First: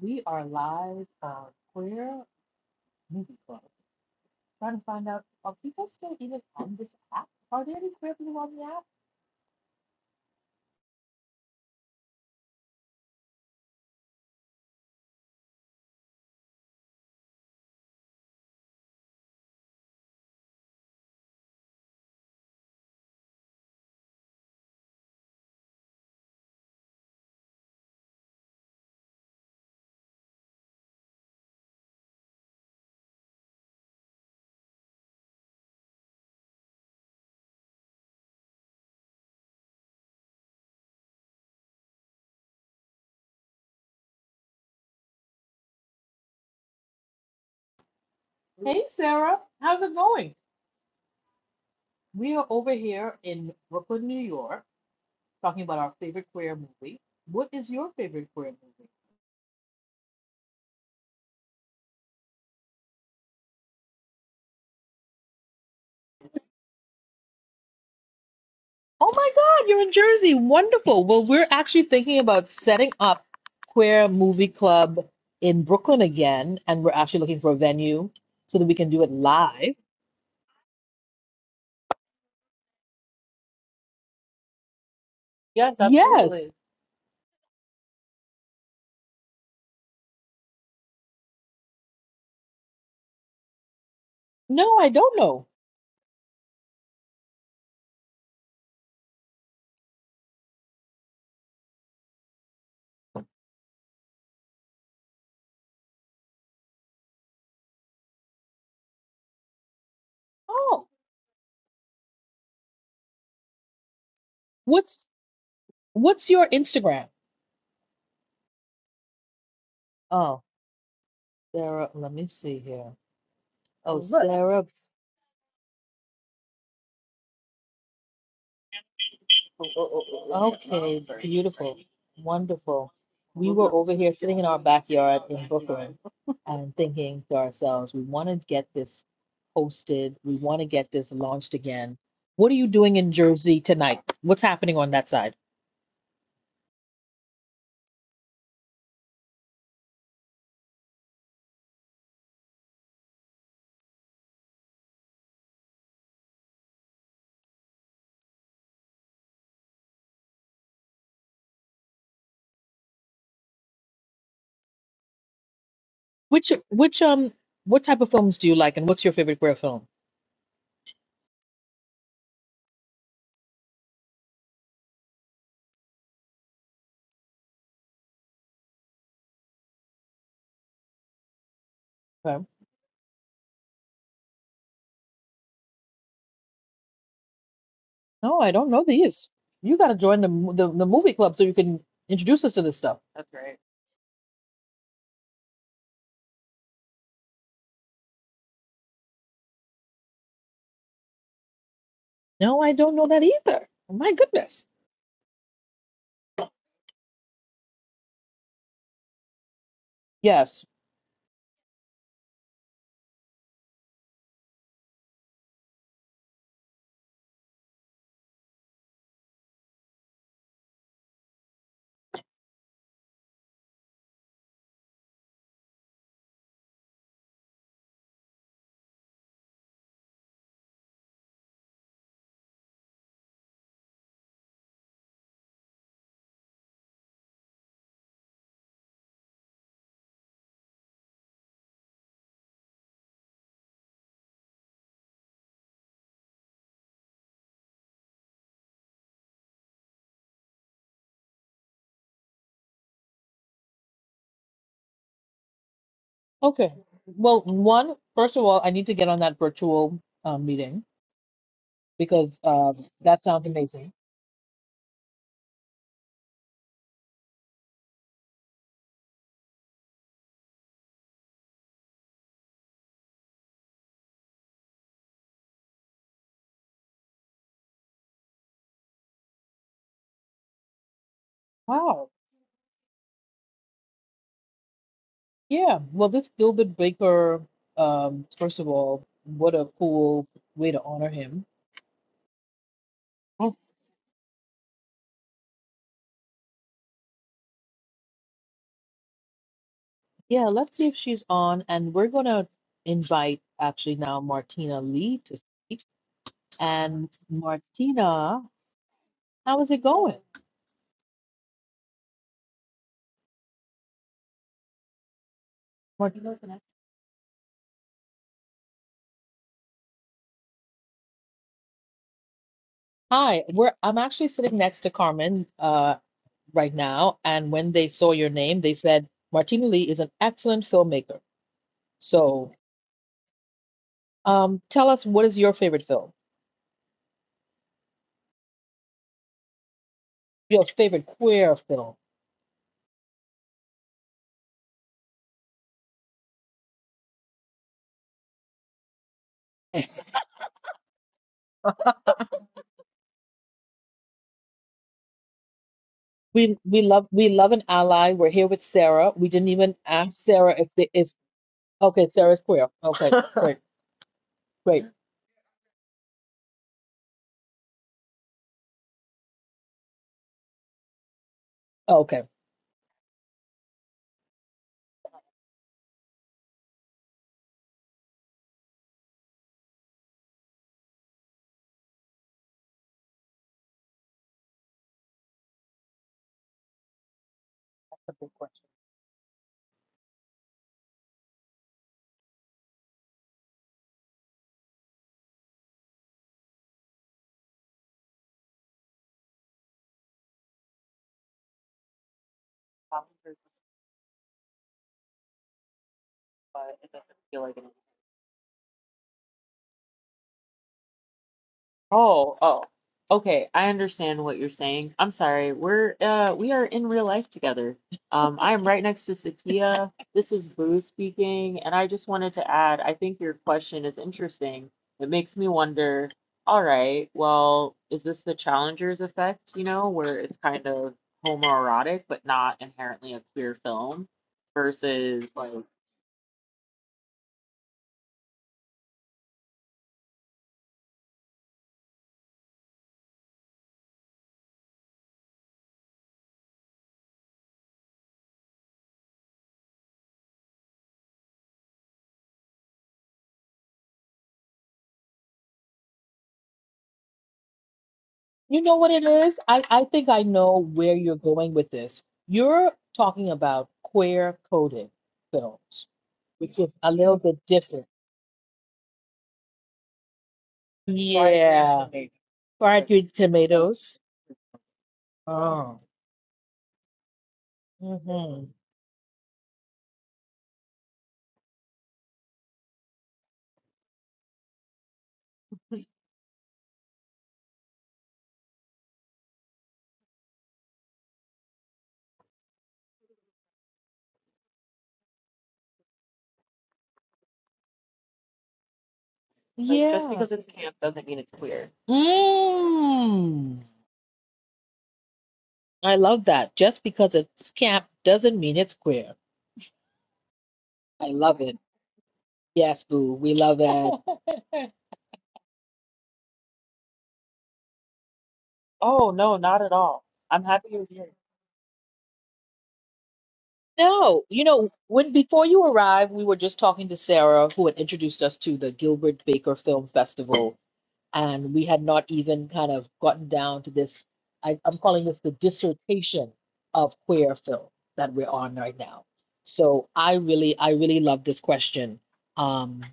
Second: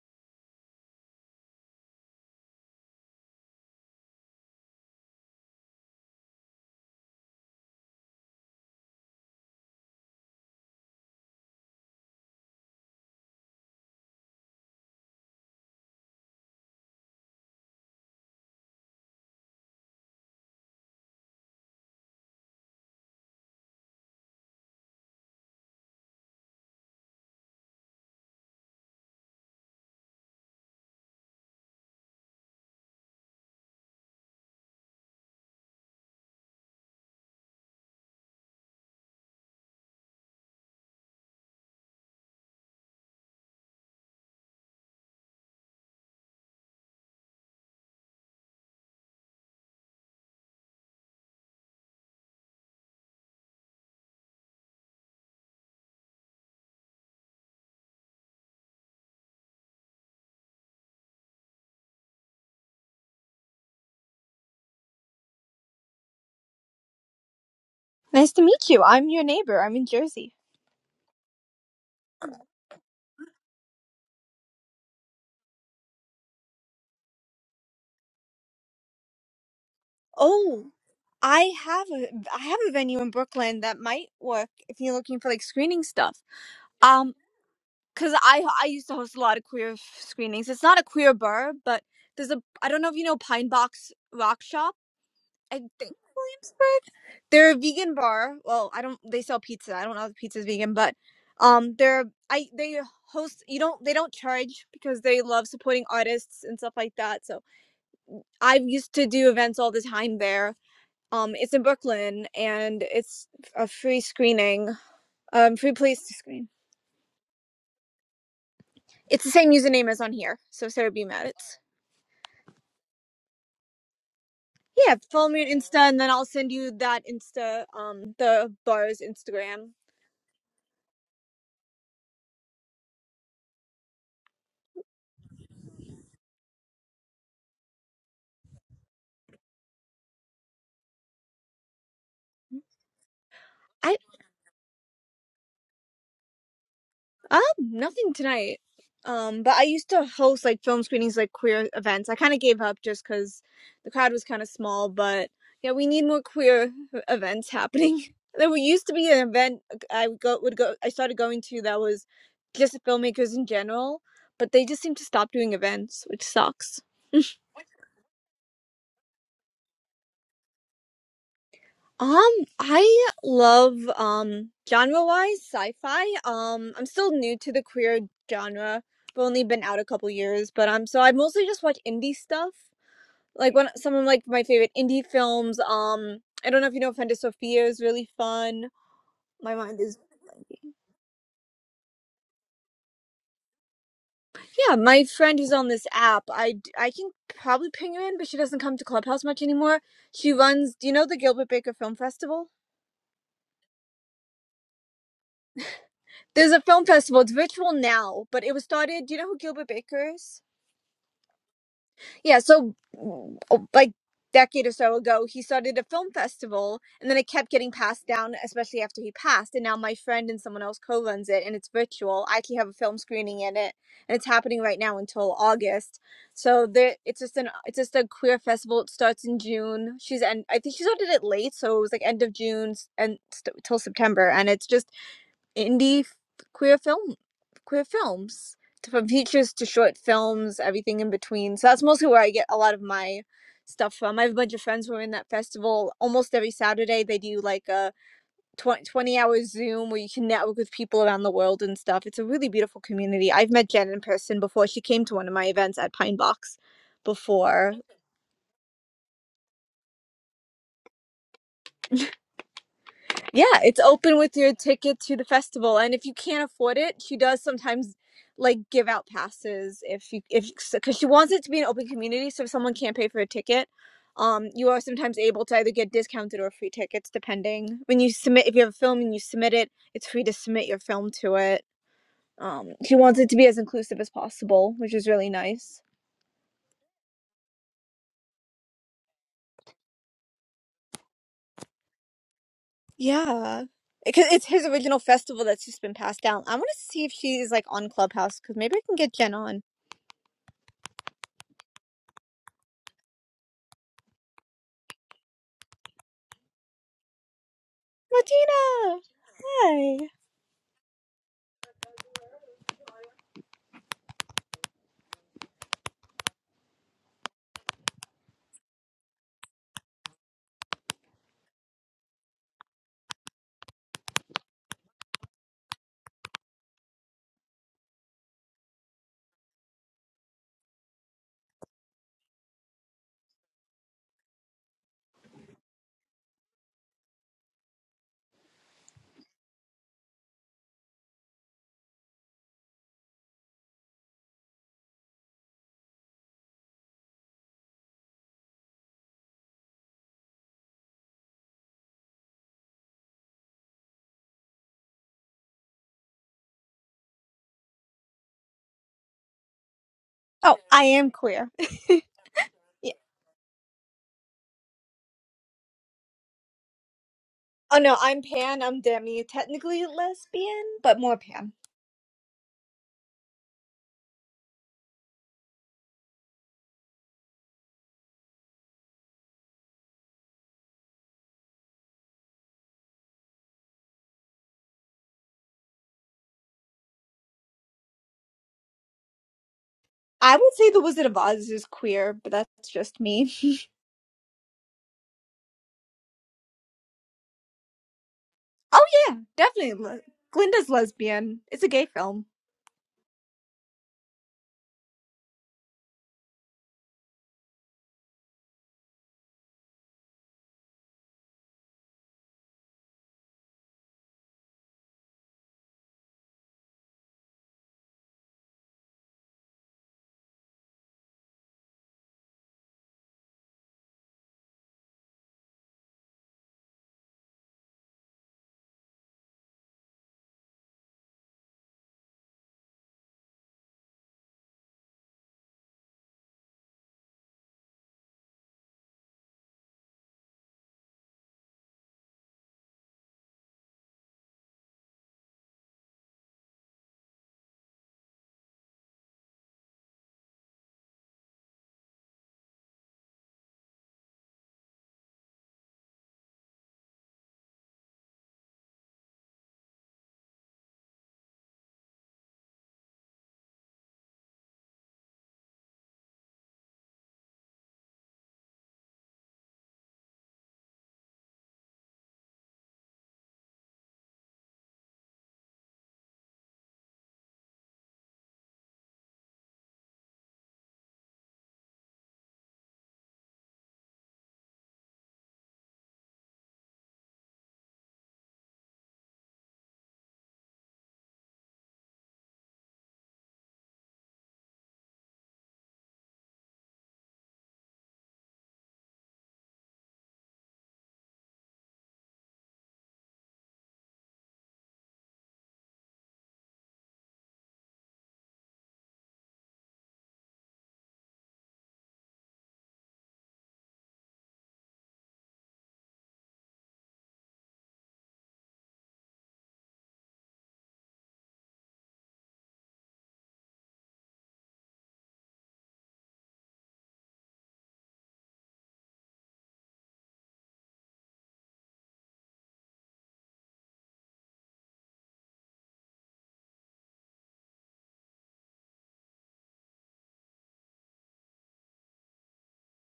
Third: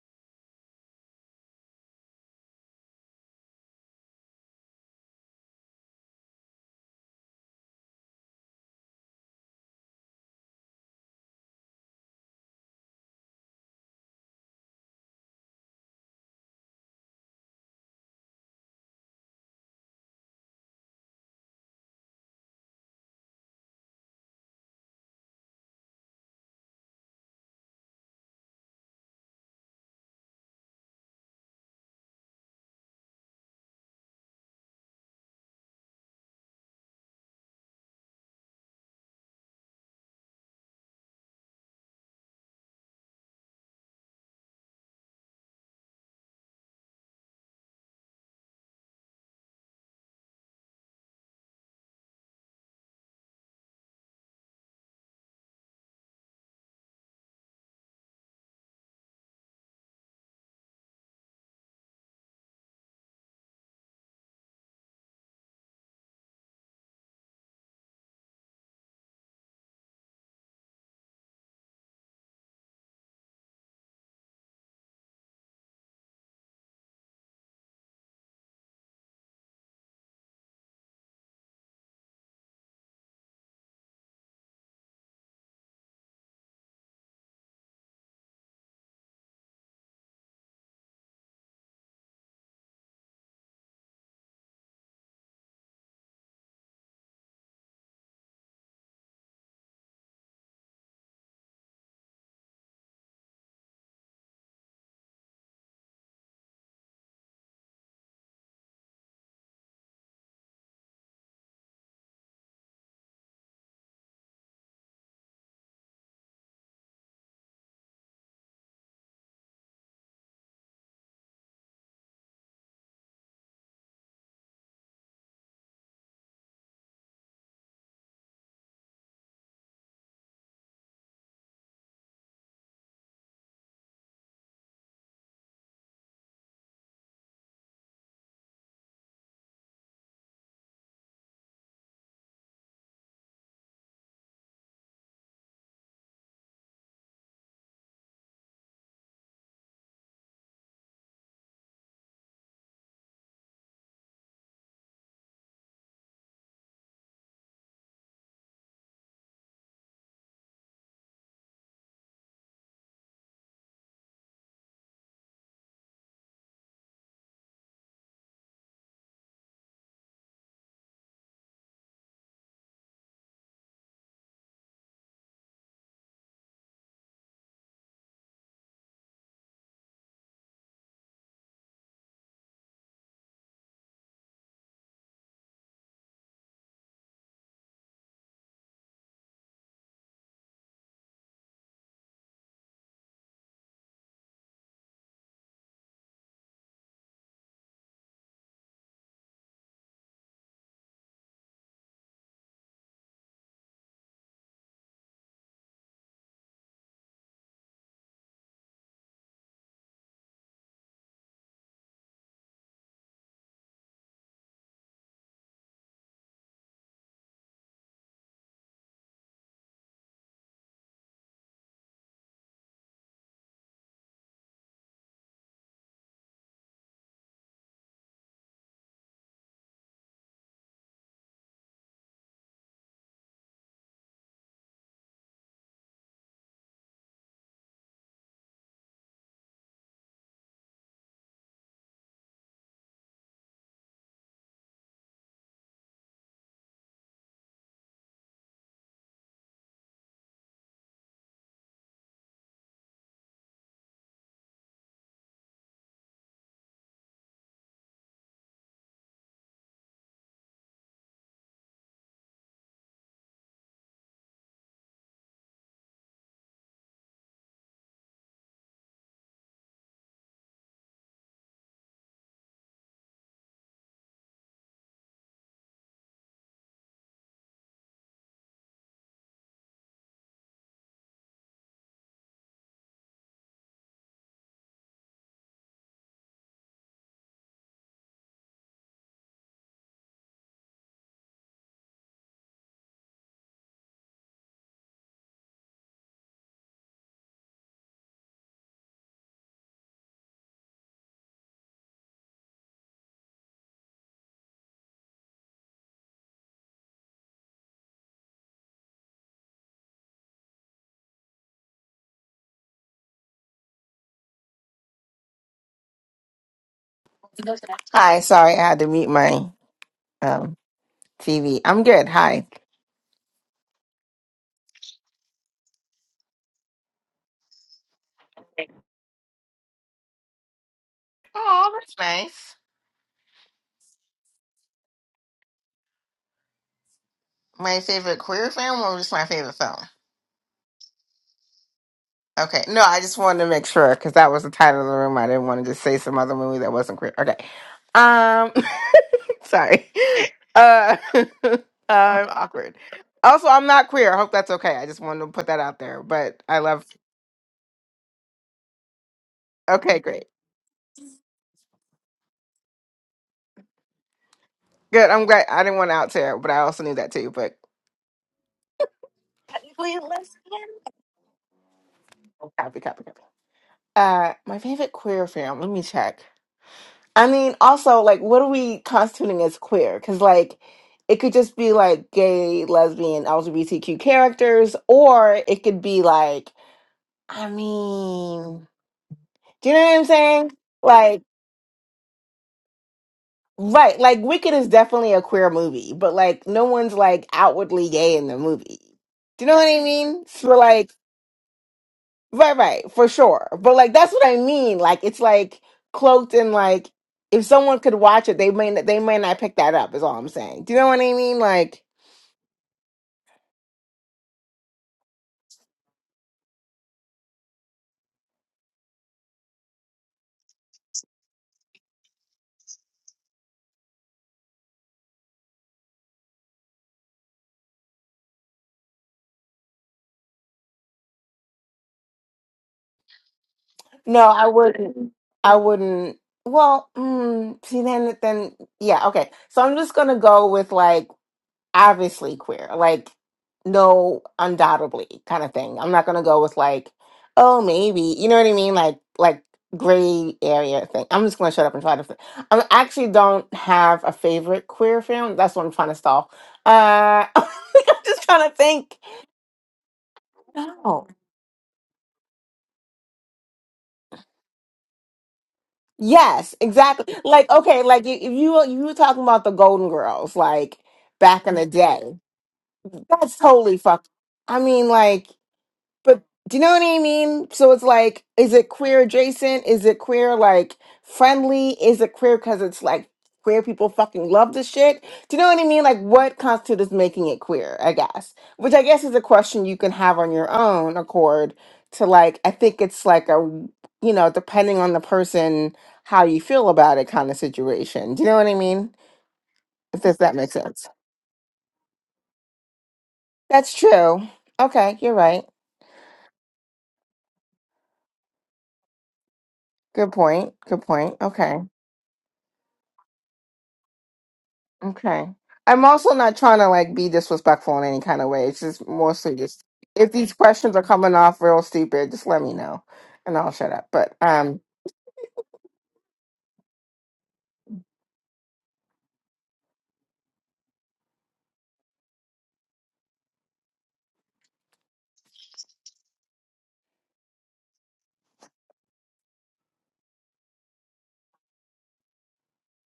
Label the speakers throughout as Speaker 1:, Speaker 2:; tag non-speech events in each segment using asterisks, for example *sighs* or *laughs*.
Speaker 1: We are live on Queer Movie Club. Trying to find out are people still even on this app? Are there any queer people on the app? Hey Sarah, how's it going? We are over here in Brooklyn, New York, talking about our favorite queer movie. What is your favorite queer movie?
Speaker 2: Nice to meet you. I'm
Speaker 1: Oh
Speaker 2: your
Speaker 1: my
Speaker 2: neighbor.
Speaker 1: God,
Speaker 2: I'm
Speaker 1: you're
Speaker 2: in
Speaker 1: in Jersey.
Speaker 2: Jersey.
Speaker 1: Wonderful. Well, we're actually thinking about setting up Queer Movie Club in Brooklyn again, and we're actually looking for a venue so that we can do it live.
Speaker 2: Oh, I have a I have a venue in Brooklyn that might work if you're looking for like
Speaker 1: Yes,
Speaker 2: screening
Speaker 1: absolutely.
Speaker 2: stuff.
Speaker 1: Yes.
Speaker 2: Um, cause I I used to host a lot of queer f- screenings. It's not a queer bar, but there's a I don't know if you know Pine Box Rock Shop.
Speaker 1: No, I don't know.
Speaker 2: I think Williamsburg. They're a vegan bar. Well, I don't. They sell pizza. I don't know if the pizza's vegan, but um, they're I they host. You don't they don't charge because they love supporting artists and stuff like that. So I used to do events all the time there.
Speaker 1: Oh,
Speaker 2: Um, it's in Brooklyn and it's a free screening,
Speaker 1: what's
Speaker 2: um, free place to
Speaker 1: what's your
Speaker 2: screen.
Speaker 1: Instagram?
Speaker 2: It's the same username as on here,
Speaker 1: Oh,
Speaker 2: so Sarah B. Maddox.
Speaker 1: Sarah, let me see here. Oh, Look. Sarah.
Speaker 2: Yeah, follow me on Insta, and then I'll send you that Insta, um, the bar's Instagram.
Speaker 1: Okay, beautiful, wonderful. We were over here sitting in our backyard in Brooklyn and thinking to ourselves, we want to get this posted. We want to get this launched again. What are you doing in Jersey
Speaker 2: I
Speaker 1: tonight? What's happening on that side?
Speaker 2: Um, nothing tonight. Um, but I used to host like film screenings, like queer events. I kind of gave up just because the crowd was kind of small. But yeah, we need more queer e-, events happening. *laughs* There used to be an event I would go would go. I started going to that was just filmmakers in general, but they just seem to stop doing events, which
Speaker 1: Which
Speaker 2: sucks.
Speaker 1: which um what type of films do you like and what's your favorite queer film?
Speaker 2: Um, I love um genre-wise sci-fi. Um, I'm still new to the queer genre. I've only been out a couple years, but um, so I mostly just watch indie stuff. Like one, some of like my favorite indie films. Um, I don't know if you know Fender Sophia is really
Speaker 1: No, I
Speaker 2: fun.
Speaker 1: don't know these.
Speaker 2: My
Speaker 1: You
Speaker 2: mind
Speaker 1: got to
Speaker 2: is
Speaker 1: join the, mo- the
Speaker 2: blanking.
Speaker 1: the movie club so you can introduce us to this stuff. That's right.
Speaker 2: Yeah, my friend who's on this app, I d- I can probably ping her in, but she doesn't come to Clubhouse much anymore. She runs, do you know the Gilbert Baker Film Festival?
Speaker 1: No, I don't know that either. My goodness.
Speaker 2: There's a film festival. It's virtual now, but it was started. Do you know who Gilbert Baker is?
Speaker 1: Yes.
Speaker 2: Yeah, so mm, oh, like decade or so ago, he started a film festival, and then it kept getting passed down, especially after he passed. And now my friend and someone else co-runs it, and it's virtual. I actually have a film screening in it, and it's happening right now until August. So there, it's just an it's just a queer festival. It starts in June. She's and I think she started it late, so it was like end of June and st- till September, and it's just indie f- queer film queer films to, from features to short films everything in between so that's mostly where i get a lot of my stuff from i have a bunch of friends who are in that festival almost every saturday they do like a 20 20 hour zoom where you can network with people around the world and stuff it's a really beautiful community i've met jen in person before she came to one of my events at pine box
Speaker 1: Okay. Well,
Speaker 2: before
Speaker 1: one, first of all, I need to get on that virtual um, meeting because um, that
Speaker 2: Yeah,
Speaker 1: sounds
Speaker 2: it's
Speaker 1: amazing.
Speaker 2: open with your ticket to the festival, and if you can't afford it, she does sometimes like give out passes if you if because she wants it to be an open community. So if someone can't pay for a ticket, um, you are sometimes able to either get discounted or free tickets depending. When you submit, if you have a film and you submit it, it's free to submit your film to it.
Speaker 1: Wow.
Speaker 2: Um, she wants it to be as inclusive as possible, which is really
Speaker 1: Yeah.
Speaker 2: nice.
Speaker 1: Well, this Gilbert Baker, um, first of all, what a cool way to honor him. Oh,
Speaker 2: Yeah. Because it's his original festival that's just been passed down. I want to see if she's like on Clubhouse because maybe I can get Jen on.
Speaker 1: yeah. Let's see if she's on. And we're going to invite actually now Martina Lee to speak. and Martina.
Speaker 2: Martina!
Speaker 1: How is it
Speaker 2: Hi.
Speaker 1: going? Martina's the next.
Speaker 3: Hi, sorry, I had to mute my um, TV. I'm good. Hi.
Speaker 1: Hi, we're I'm actually sitting next to Carmen uh, right now, and when they saw your name, they said Martina Lee is an excellent filmmaker.
Speaker 3: Oh, that's
Speaker 1: So,
Speaker 3: nice.
Speaker 1: um, tell us what is your favorite film?
Speaker 3: My favorite queer film or just my favorite film?
Speaker 1: Your favorite queer film?
Speaker 3: Okay. No, I just wanted to make sure because that was the title of the room. I didn't want to just say some other movie that wasn't queer. Okay. Um, *laughs* sorry. Uh, *laughs* I'm awkward. Also, I'm not queer. I hope that's okay. I just wanted to put that out there. But
Speaker 1: We
Speaker 3: I
Speaker 1: we
Speaker 3: love.
Speaker 1: love we love an ally. We're here with Sarah. We didn't even
Speaker 3: Okay,
Speaker 1: ask
Speaker 3: great.
Speaker 1: Sarah
Speaker 2: Oh,
Speaker 1: if
Speaker 2: I
Speaker 1: they, if
Speaker 2: am queer. *laughs*
Speaker 1: okay, Sarah's queer.
Speaker 2: Yeah.
Speaker 1: Okay, *laughs* great, great.
Speaker 3: Good. I'm glad. I didn't want to out there, but I also knew that too. But
Speaker 2: Oh no, I'm pan, I'm demi. Technically
Speaker 3: technically lesbian.
Speaker 2: lesbian,
Speaker 3: *laughs*
Speaker 2: but more pan.
Speaker 1: Okay.
Speaker 3: Copy, copy, copy. Uh, my favorite queer film. Let me check. I mean, also, like, what are we constituting as queer? Because, like, it could just be like gay, lesbian, LGBTQ characters, or it could be like, I
Speaker 1: That's a good question.
Speaker 3: mean, do you know what I'm
Speaker 2: I
Speaker 3: saying?
Speaker 2: would say The Wizard of
Speaker 3: Like,
Speaker 2: Oz is queer, but that's just me. *laughs*
Speaker 3: right, like Wicked is definitely a queer movie, but like, no one's like outwardly gay in the movie.
Speaker 2: oh yeah,
Speaker 3: Do you know what
Speaker 2: definitely.
Speaker 3: I
Speaker 2: le-
Speaker 3: mean? So,
Speaker 2: Glinda's
Speaker 3: like,
Speaker 2: lesbian. It's a gay film.
Speaker 3: Right, right,
Speaker 1: Um,
Speaker 3: for sure. But like that's what I mean. Like it's like cloaked in
Speaker 1: uh,
Speaker 3: like if
Speaker 1: like
Speaker 3: someone could watch it, they may they may not pick that up. Is all I'm saying. Do you know what I mean? Like
Speaker 1: Oh, oh. Okay, I understand what you're saying. I'm sorry. We're uh we are in real life together. Um I am right next to Sakia. This is Boo speaking, and I just wanted to add, I think your question is interesting. It makes me wonder, all right, well, is this the Challengers effect, you know, where it's kind of homoerotic but not inherently a queer film
Speaker 3: no, I wouldn't.
Speaker 1: versus like
Speaker 3: I wouldn't. Well, mm, see then then yeah okay. So I'm just gonna go with like. obviously queer, like no, undoubtedly kind of thing. I'm not gonna go with like, oh, maybe, you know what I mean? Like, like gray area thing. I'm just gonna shut up and try to. fi- I actually don't have a favorite queer film. That's what I'm trying to stall. Uh, *laughs* I'm just trying to
Speaker 1: You know what
Speaker 3: think.
Speaker 1: it is? I, I think I know where
Speaker 3: No.
Speaker 1: you're going with this. You're talking about queer coded films,
Speaker 3: Yes,
Speaker 1: which is a
Speaker 3: exactly.
Speaker 1: little bit
Speaker 3: Like, okay,
Speaker 1: different.
Speaker 3: like if you if you were talking about the Golden Girls, like back in the
Speaker 1: Yeah. tomatoes.
Speaker 3: day,
Speaker 1: Fried green
Speaker 3: that's totally
Speaker 1: tomatoes.
Speaker 3: fucked. I mean, like
Speaker 1: Oh.
Speaker 3: But do you know what I mean? So it's like,
Speaker 1: Mm-hmm.
Speaker 3: is it queer adjacent? Is it queer like friendly? Is it queer because it's like queer people fucking love this shit? Do you know what I mean? Like, what constitutes as making it queer? I guess, which I guess is a question you can have on your own accord. To like, I think it's like a you know, depending on the person, how you feel about it kind of situation. Do you know what I mean?
Speaker 1: Yeah.
Speaker 3: If
Speaker 1: Just
Speaker 3: this,
Speaker 1: because
Speaker 3: that
Speaker 1: it's
Speaker 3: makes
Speaker 1: camp
Speaker 3: sense.
Speaker 1: doesn't mean it's queer. Mm.
Speaker 3: That's true. Okay, you're right.
Speaker 1: I love that. Just because it's camp doesn't mean it's queer.
Speaker 3: Good point. Good
Speaker 1: I
Speaker 3: point.
Speaker 1: love
Speaker 3: Okay.
Speaker 1: it. Yes, boo. We love that. *laughs*
Speaker 3: Okay. I'm also not trying to like be disrespectful in any kind of way. It's just
Speaker 1: Oh,
Speaker 3: mostly
Speaker 1: no,
Speaker 3: just
Speaker 1: not at all.
Speaker 3: if these
Speaker 1: I'm happy
Speaker 3: questions are
Speaker 1: you're here.
Speaker 3: coming off real stupid, just let me know and I'll shut up. But
Speaker 1: No, you
Speaker 3: um
Speaker 1: know, when before you arrived, we were just talking to Sarah, who had introduced us to the Gilbert Baker Film Festival, and we had not even kind of gotten down to this. I, I'm calling this the dissertation of queer film that we're on right now. So I really, I really love this question. Um,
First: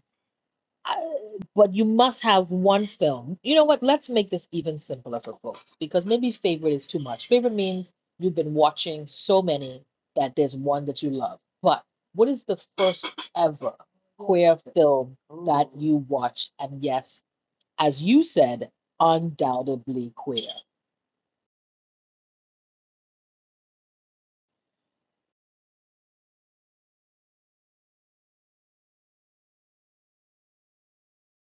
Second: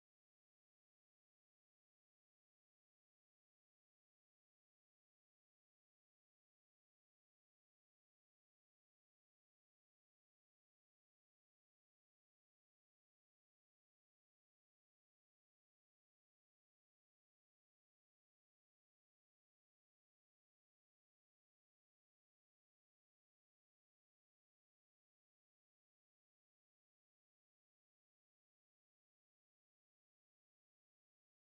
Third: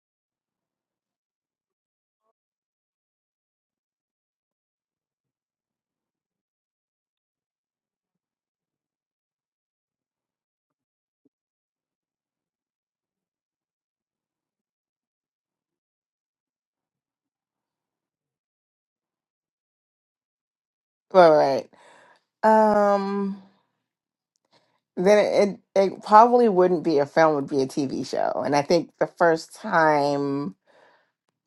Speaker 1: I- but you must have one film. You know what? Let's make this even simpler for folks because maybe favorite is too much. Favorite means you've been watching so many that there's one that you love. But what is the first ever queer film that you watched? And yes, as you said, undoubtedly queer.
Speaker 3: all right. Um then it it probably wouldn't be a film, it would be a TV show. And I think the first time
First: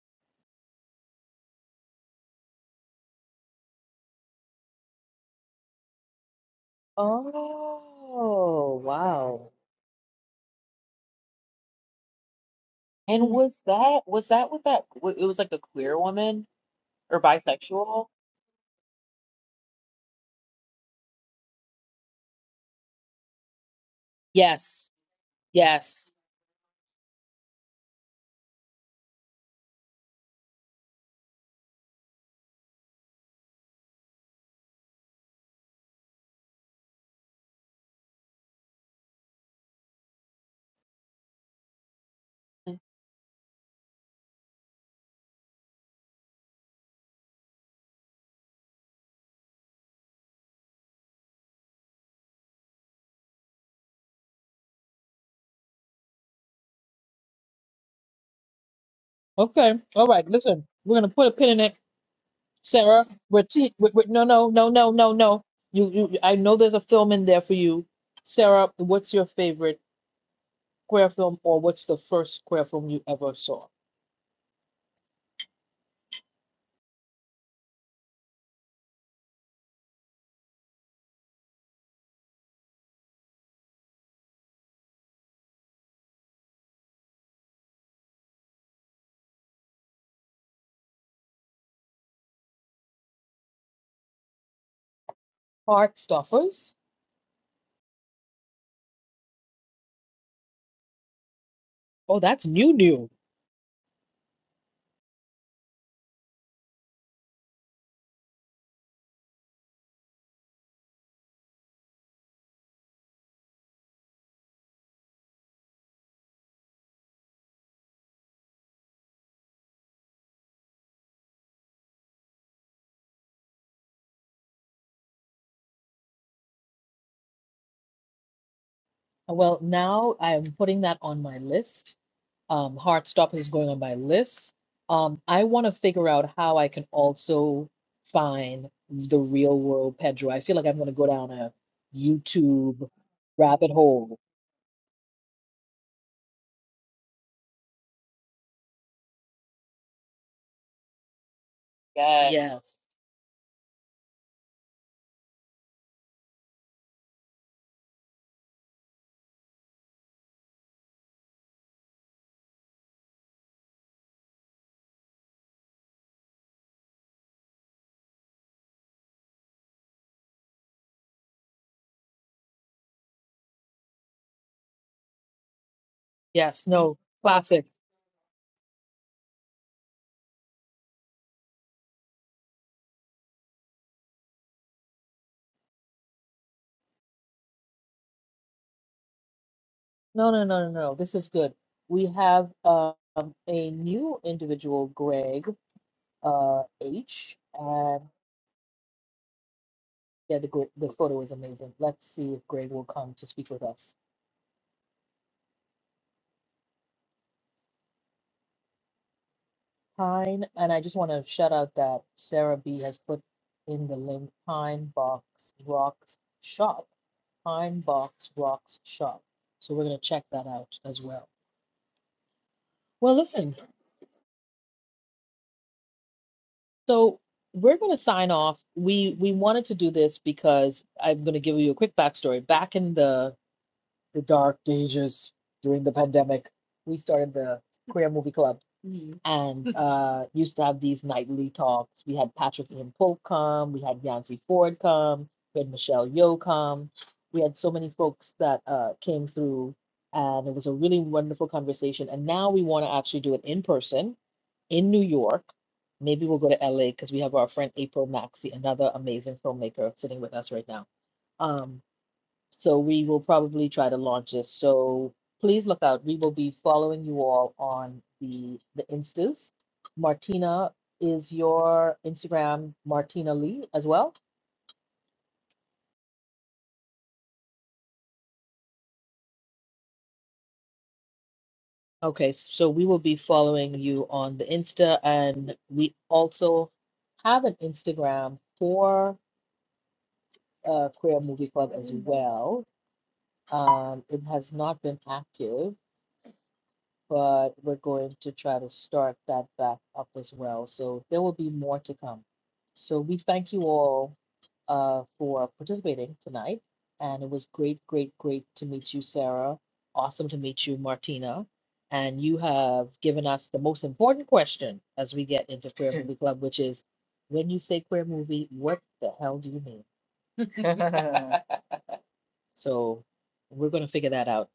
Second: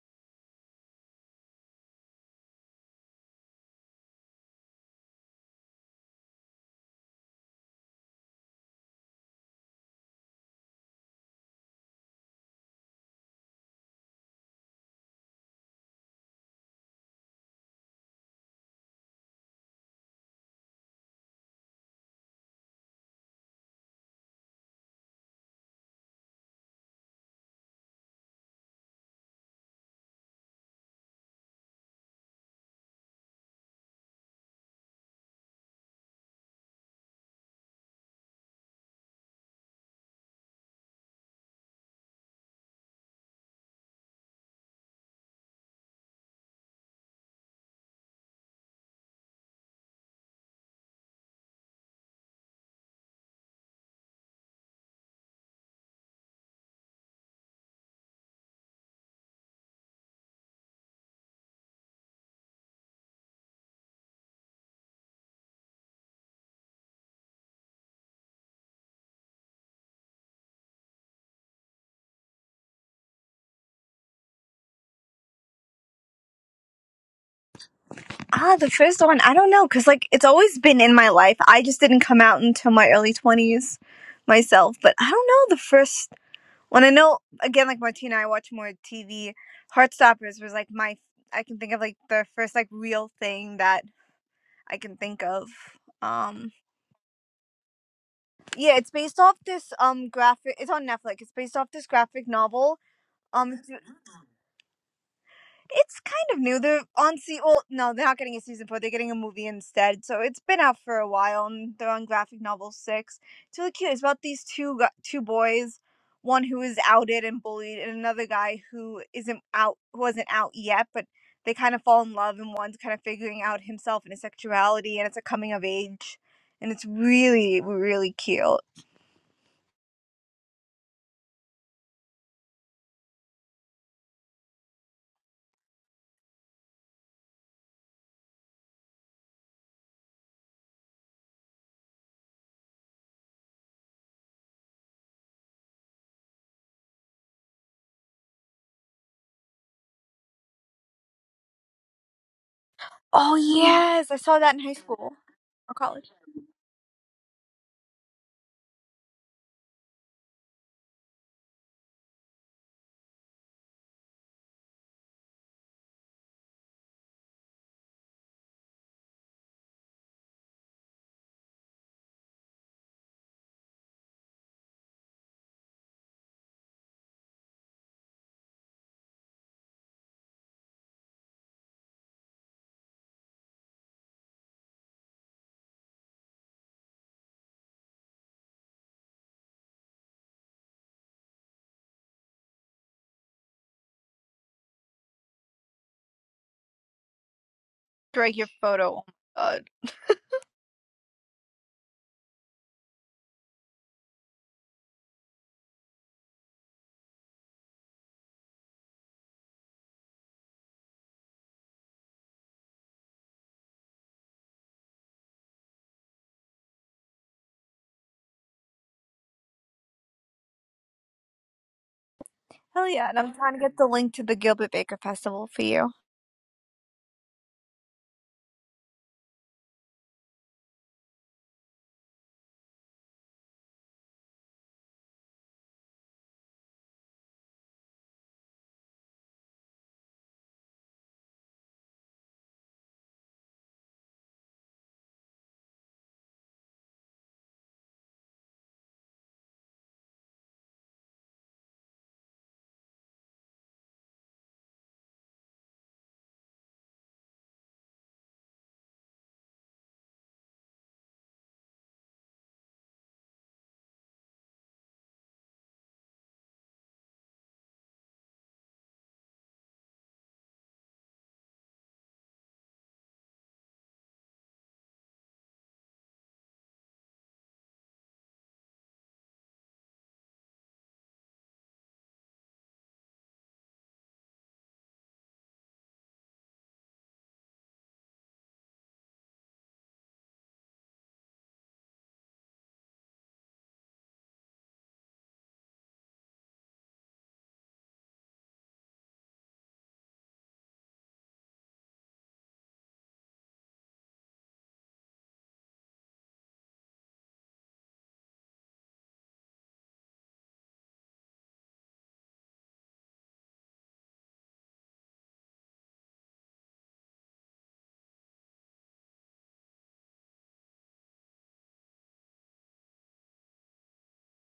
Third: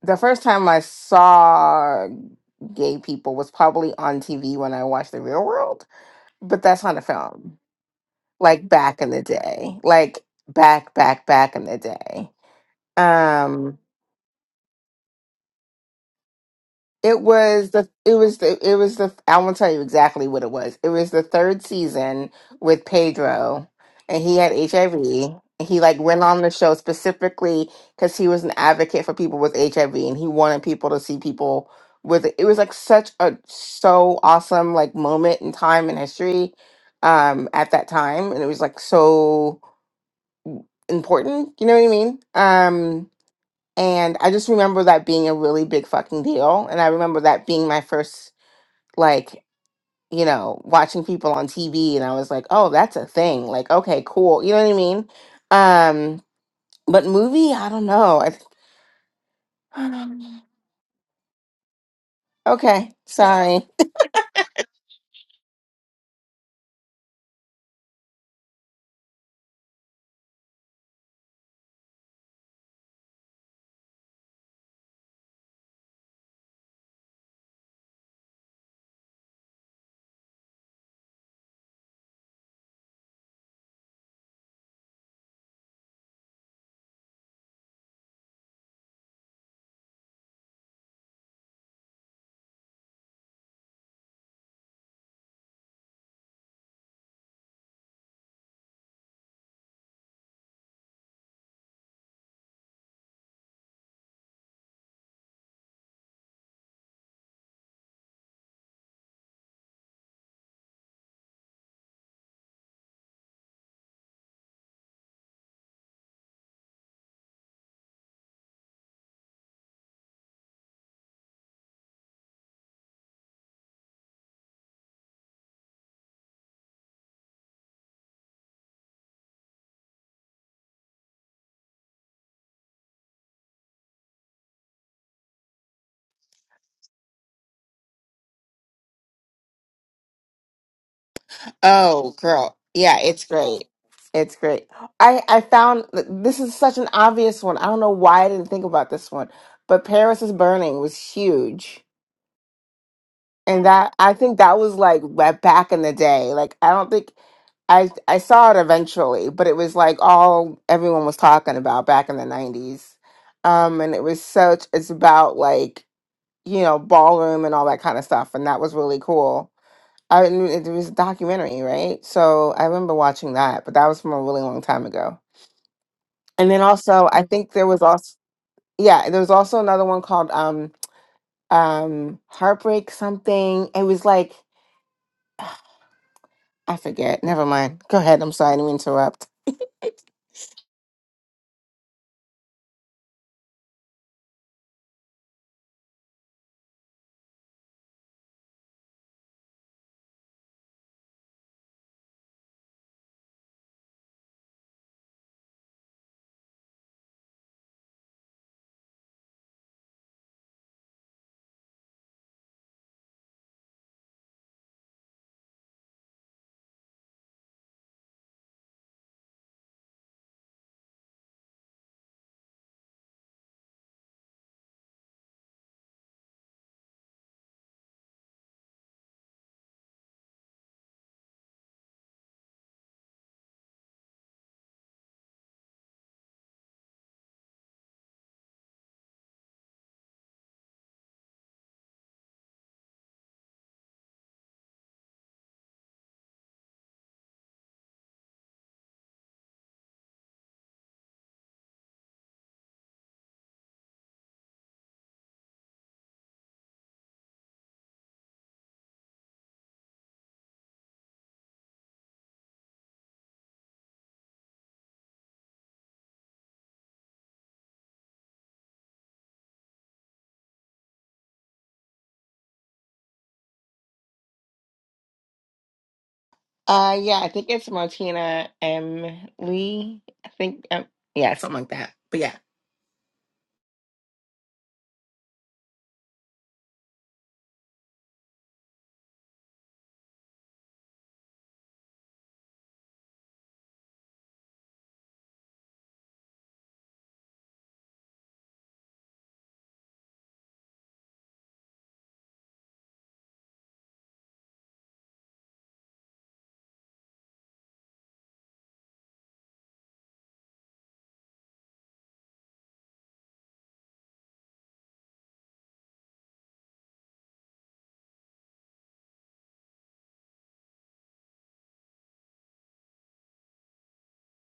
Speaker 3: the first time I saw gay people was probably on TV when I watched The Real World, but that's not a film. Like
Speaker 1: Oh,
Speaker 3: back in the
Speaker 1: wow.
Speaker 3: day. Like back back back in the day
Speaker 1: And was
Speaker 3: Um,
Speaker 1: that was that with that w- it was like a queer woman or
Speaker 3: it was the
Speaker 1: bisexual?
Speaker 3: it was the it was the I won't tell you exactly what it was. It was the third season with Pedro, and he had
Speaker 1: Yes,
Speaker 3: HIV. And he like
Speaker 1: yes.
Speaker 3: went on the show specifically because he was an advocate for people with HIV, and he wanted people to see people with it. It was like such a so awesome like moment in time in history, um, at that time, and it was like so important. You know what I mean? Um, And I just remember that being a really big fucking deal. And I remember that being my first, like, you know, watching people on TV. And I was like, oh, that's a thing. Like, okay, cool. You know what I mean? Um, but movie, I don't know. I
Speaker 1: Okay.
Speaker 3: think,
Speaker 1: All
Speaker 3: *sighs*
Speaker 1: right. Listen, we're gonna put a pin in it,
Speaker 3: okay,
Speaker 1: Sarah. We're,
Speaker 3: sorry.
Speaker 1: te- we we- no, no, no, no, no, no. You, you. I know there's a film in there for you, Sarah. What's your favorite queer film, or what's the first queer film you ever saw?
Speaker 2: Ah, the first one. I don't know, because like it's always been in my life. I just didn't come out until my early twenties myself. But I don't know the first. When I know, again, like Martina, I watch more TV. Heartstoppers was like my, I can think of like the first like real thing that I can think of. Um,
Speaker 1: Heartstoppers.
Speaker 2: yeah, it's based off this um graphic. It's on Netflix. It's based off this
Speaker 1: Oh,
Speaker 2: graphic
Speaker 1: that's new,
Speaker 2: novel.
Speaker 1: new.
Speaker 2: Um, it's, It's kind of new. They're on sea. Well, no, they're not getting a season four. They're getting a movie instead. So it's been out for a while, and they're on graphic novel six. It's really cute. It's about these two gu- two boys, one who is outed and bullied, and another guy who isn't out, who wasn't out yet, but they kind of fall in love, and one's kind of figuring out himself and his sexuality, and it's a coming of age, and it's really really cute.
Speaker 1: Well, now I'm putting that on my list. Um, Heartstopper is going on my list. Um, I want to figure out how I can also find the real world Pedro. I feel like I'm going to go down a
Speaker 3: Oh, girl.
Speaker 1: YouTube
Speaker 3: Yeah, it's great.
Speaker 1: rabbit hole.
Speaker 3: It's great. I, I found this is such an obvious one. I don't know why I didn't think about this one, but Paris is Burning was huge
Speaker 1: Yes. Yes,
Speaker 2: Oh
Speaker 3: and that
Speaker 2: yes,
Speaker 3: I
Speaker 2: I
Speaker 3: think
Speaker 2: saw that
Speaker 3: that
Speaker 2: in high
Speaker 3: was like
Speaker 2: school
Speaker 3: ba- back
Speaker 2: or
Speaker 3: in the
Speaker 2: college.
Speaker 3: day. Like I don't think I I saw it eventually, but it was like all everyone was talking about back in the nineties. Um, and it was such it's about like you know ballroom and all that kind of stuff, and that was really cool. I mean, it was a documentary, right? So I remember watching that, but that was from a really long time ago. And then
Speaker 1: yes, no,
Speaker 3: also, I think
Speaker 1: classic.
Speaker 3: there was also yeah, there was also another one called um um Heartbreak something. It was like. I forget. Never mind. Go ahead. I'm sorry to interrupt. *laughs*
Speaker 1: No, no, no, no, no. This is good. We have um, a new individual, Greg uh, H. And
Speaker 2: Drag your photo. Oh my God.
Speaker 1: yeah, the gr- the photo is amazing. Let's see if Greg will come to speak with us. Pine, and I just want to shout out that Sarah B has put in the link Pine Box Rocks Shop. Pine Box Rocks Shop. So we're gonna check that out as well.
Speaker 2: Hell yeah.
Speaker 1: Well,
Speaker 2: And I'm trying
Speaker 1: listen,
Speaker 2: to get the link to the Gilbert Baker Festival for you.
Speaker 1: so we're gonna sign off. We we wanted to do this because I'm gonna give you a quick backstory. Back in the the dark ages during the pandemic, we started the Queer Movie Club Mhm. and *laughs* uh, used to have these nightly talks. We had Patrick Ian Polk come, we had Yancey Ford come, we had Michelle Yeoh come. We had so many folks that uh, came through, and it was a really wonderful conversation. And now we want to actually do it in person in New York. Maybe we'll go to LA because we have our friend April Maxey, another amazing filmmaker, sitting with us right now. Um, so we will probably try to launch this. So please look out. We will be following you all on the the Instas. Martina is your Instagram, Martina Lee as well.
Speaker 3: Uh, yeah, I think it's Martina M. Lee. I think, um, yeah, something like that. But
Speaker 1: Okay,
Speaker 3: yeah.
Speaker 1: so we will be following you on the Insta, and we also have an Instagram for uh, Queer Movie Club as well. Um, it has not been active, but we're going to try to start that back up as well. So there will be more to come. So we thank you all uh, for participating tonight. And it was great, great, great to meet you, Sarah. Awesome to meet you, Martina. And you have given us the most important question as we get into Queer Movie Club, which is when you say queer movie, what the hell do you mean? *laughs* *laughs* So we're going to figure that out.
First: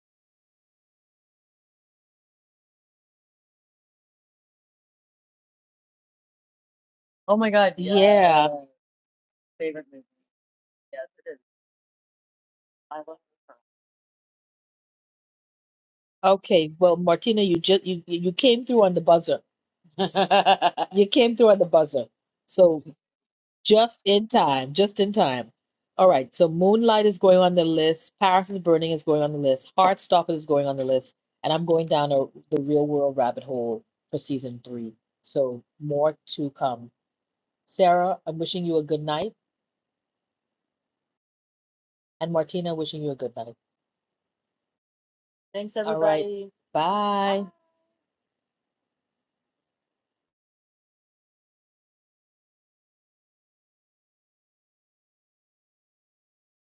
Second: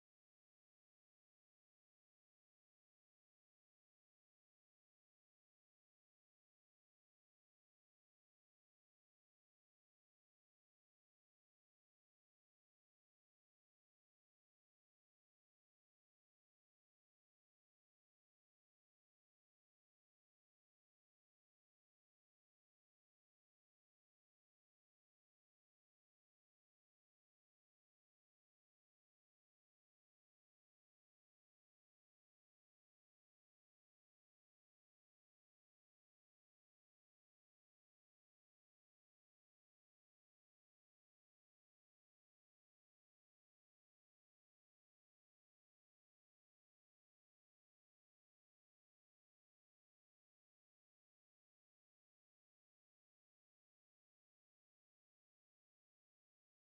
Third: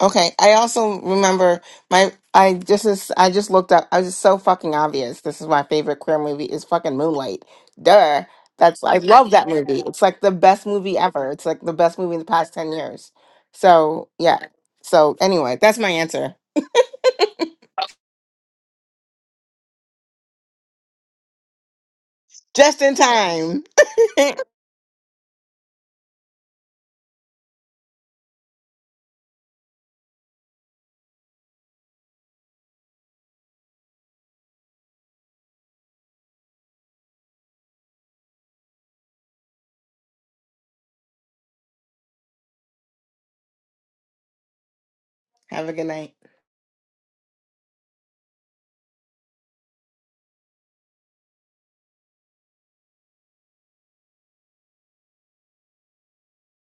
Speaker 3: Okay. I also remember my I just is I just looked up. I was just so fucking obvious. This is my favorite queer movie is fucking
Speaker 1: Oh
Speaker 3: Moonlight.
Speaker 1: my God. Yeah.
Speaker 3: Duh.
Speaker 1: Yeah.
Speaker 3: That's I love that movie.
Speaker 1: Favorite
Speaker 3: It's
Speaker 1: movie.
Speaker 3: like the best movie
Speaker 1: Yes, it
Speaker 3: ever.
Speaker 1: is.
Speaker 3: It's like the best movie in the past 10
Speaker 1: I love
Speaker 3: years.
Speaker 1: it.
Speaker 3: So, yeah. So, anyway, that's my answer.
Speaker 1: Okay, well, Martina, you just you you came through on the buzzer. *laughs* You came through on the buzzer.
Speaker 3: Just
Speaker 1: So
Speaker 3: in time.
Speaker 1: just in time, just in time. All right, so Moonlight is going on the list, Paris is Burning is going on the list, Heartstopper is going on the list, and I'm going down a, the real world rabbit hole for season three. So more to come. Sarah, I'm wishing you a good night, and Martina, wishing you a good night.
Speaker 3: *laughs* Have a
Speaker 1: Thanks, All
Speaker 3: good night.
Speaker 1: right, everybody. bye.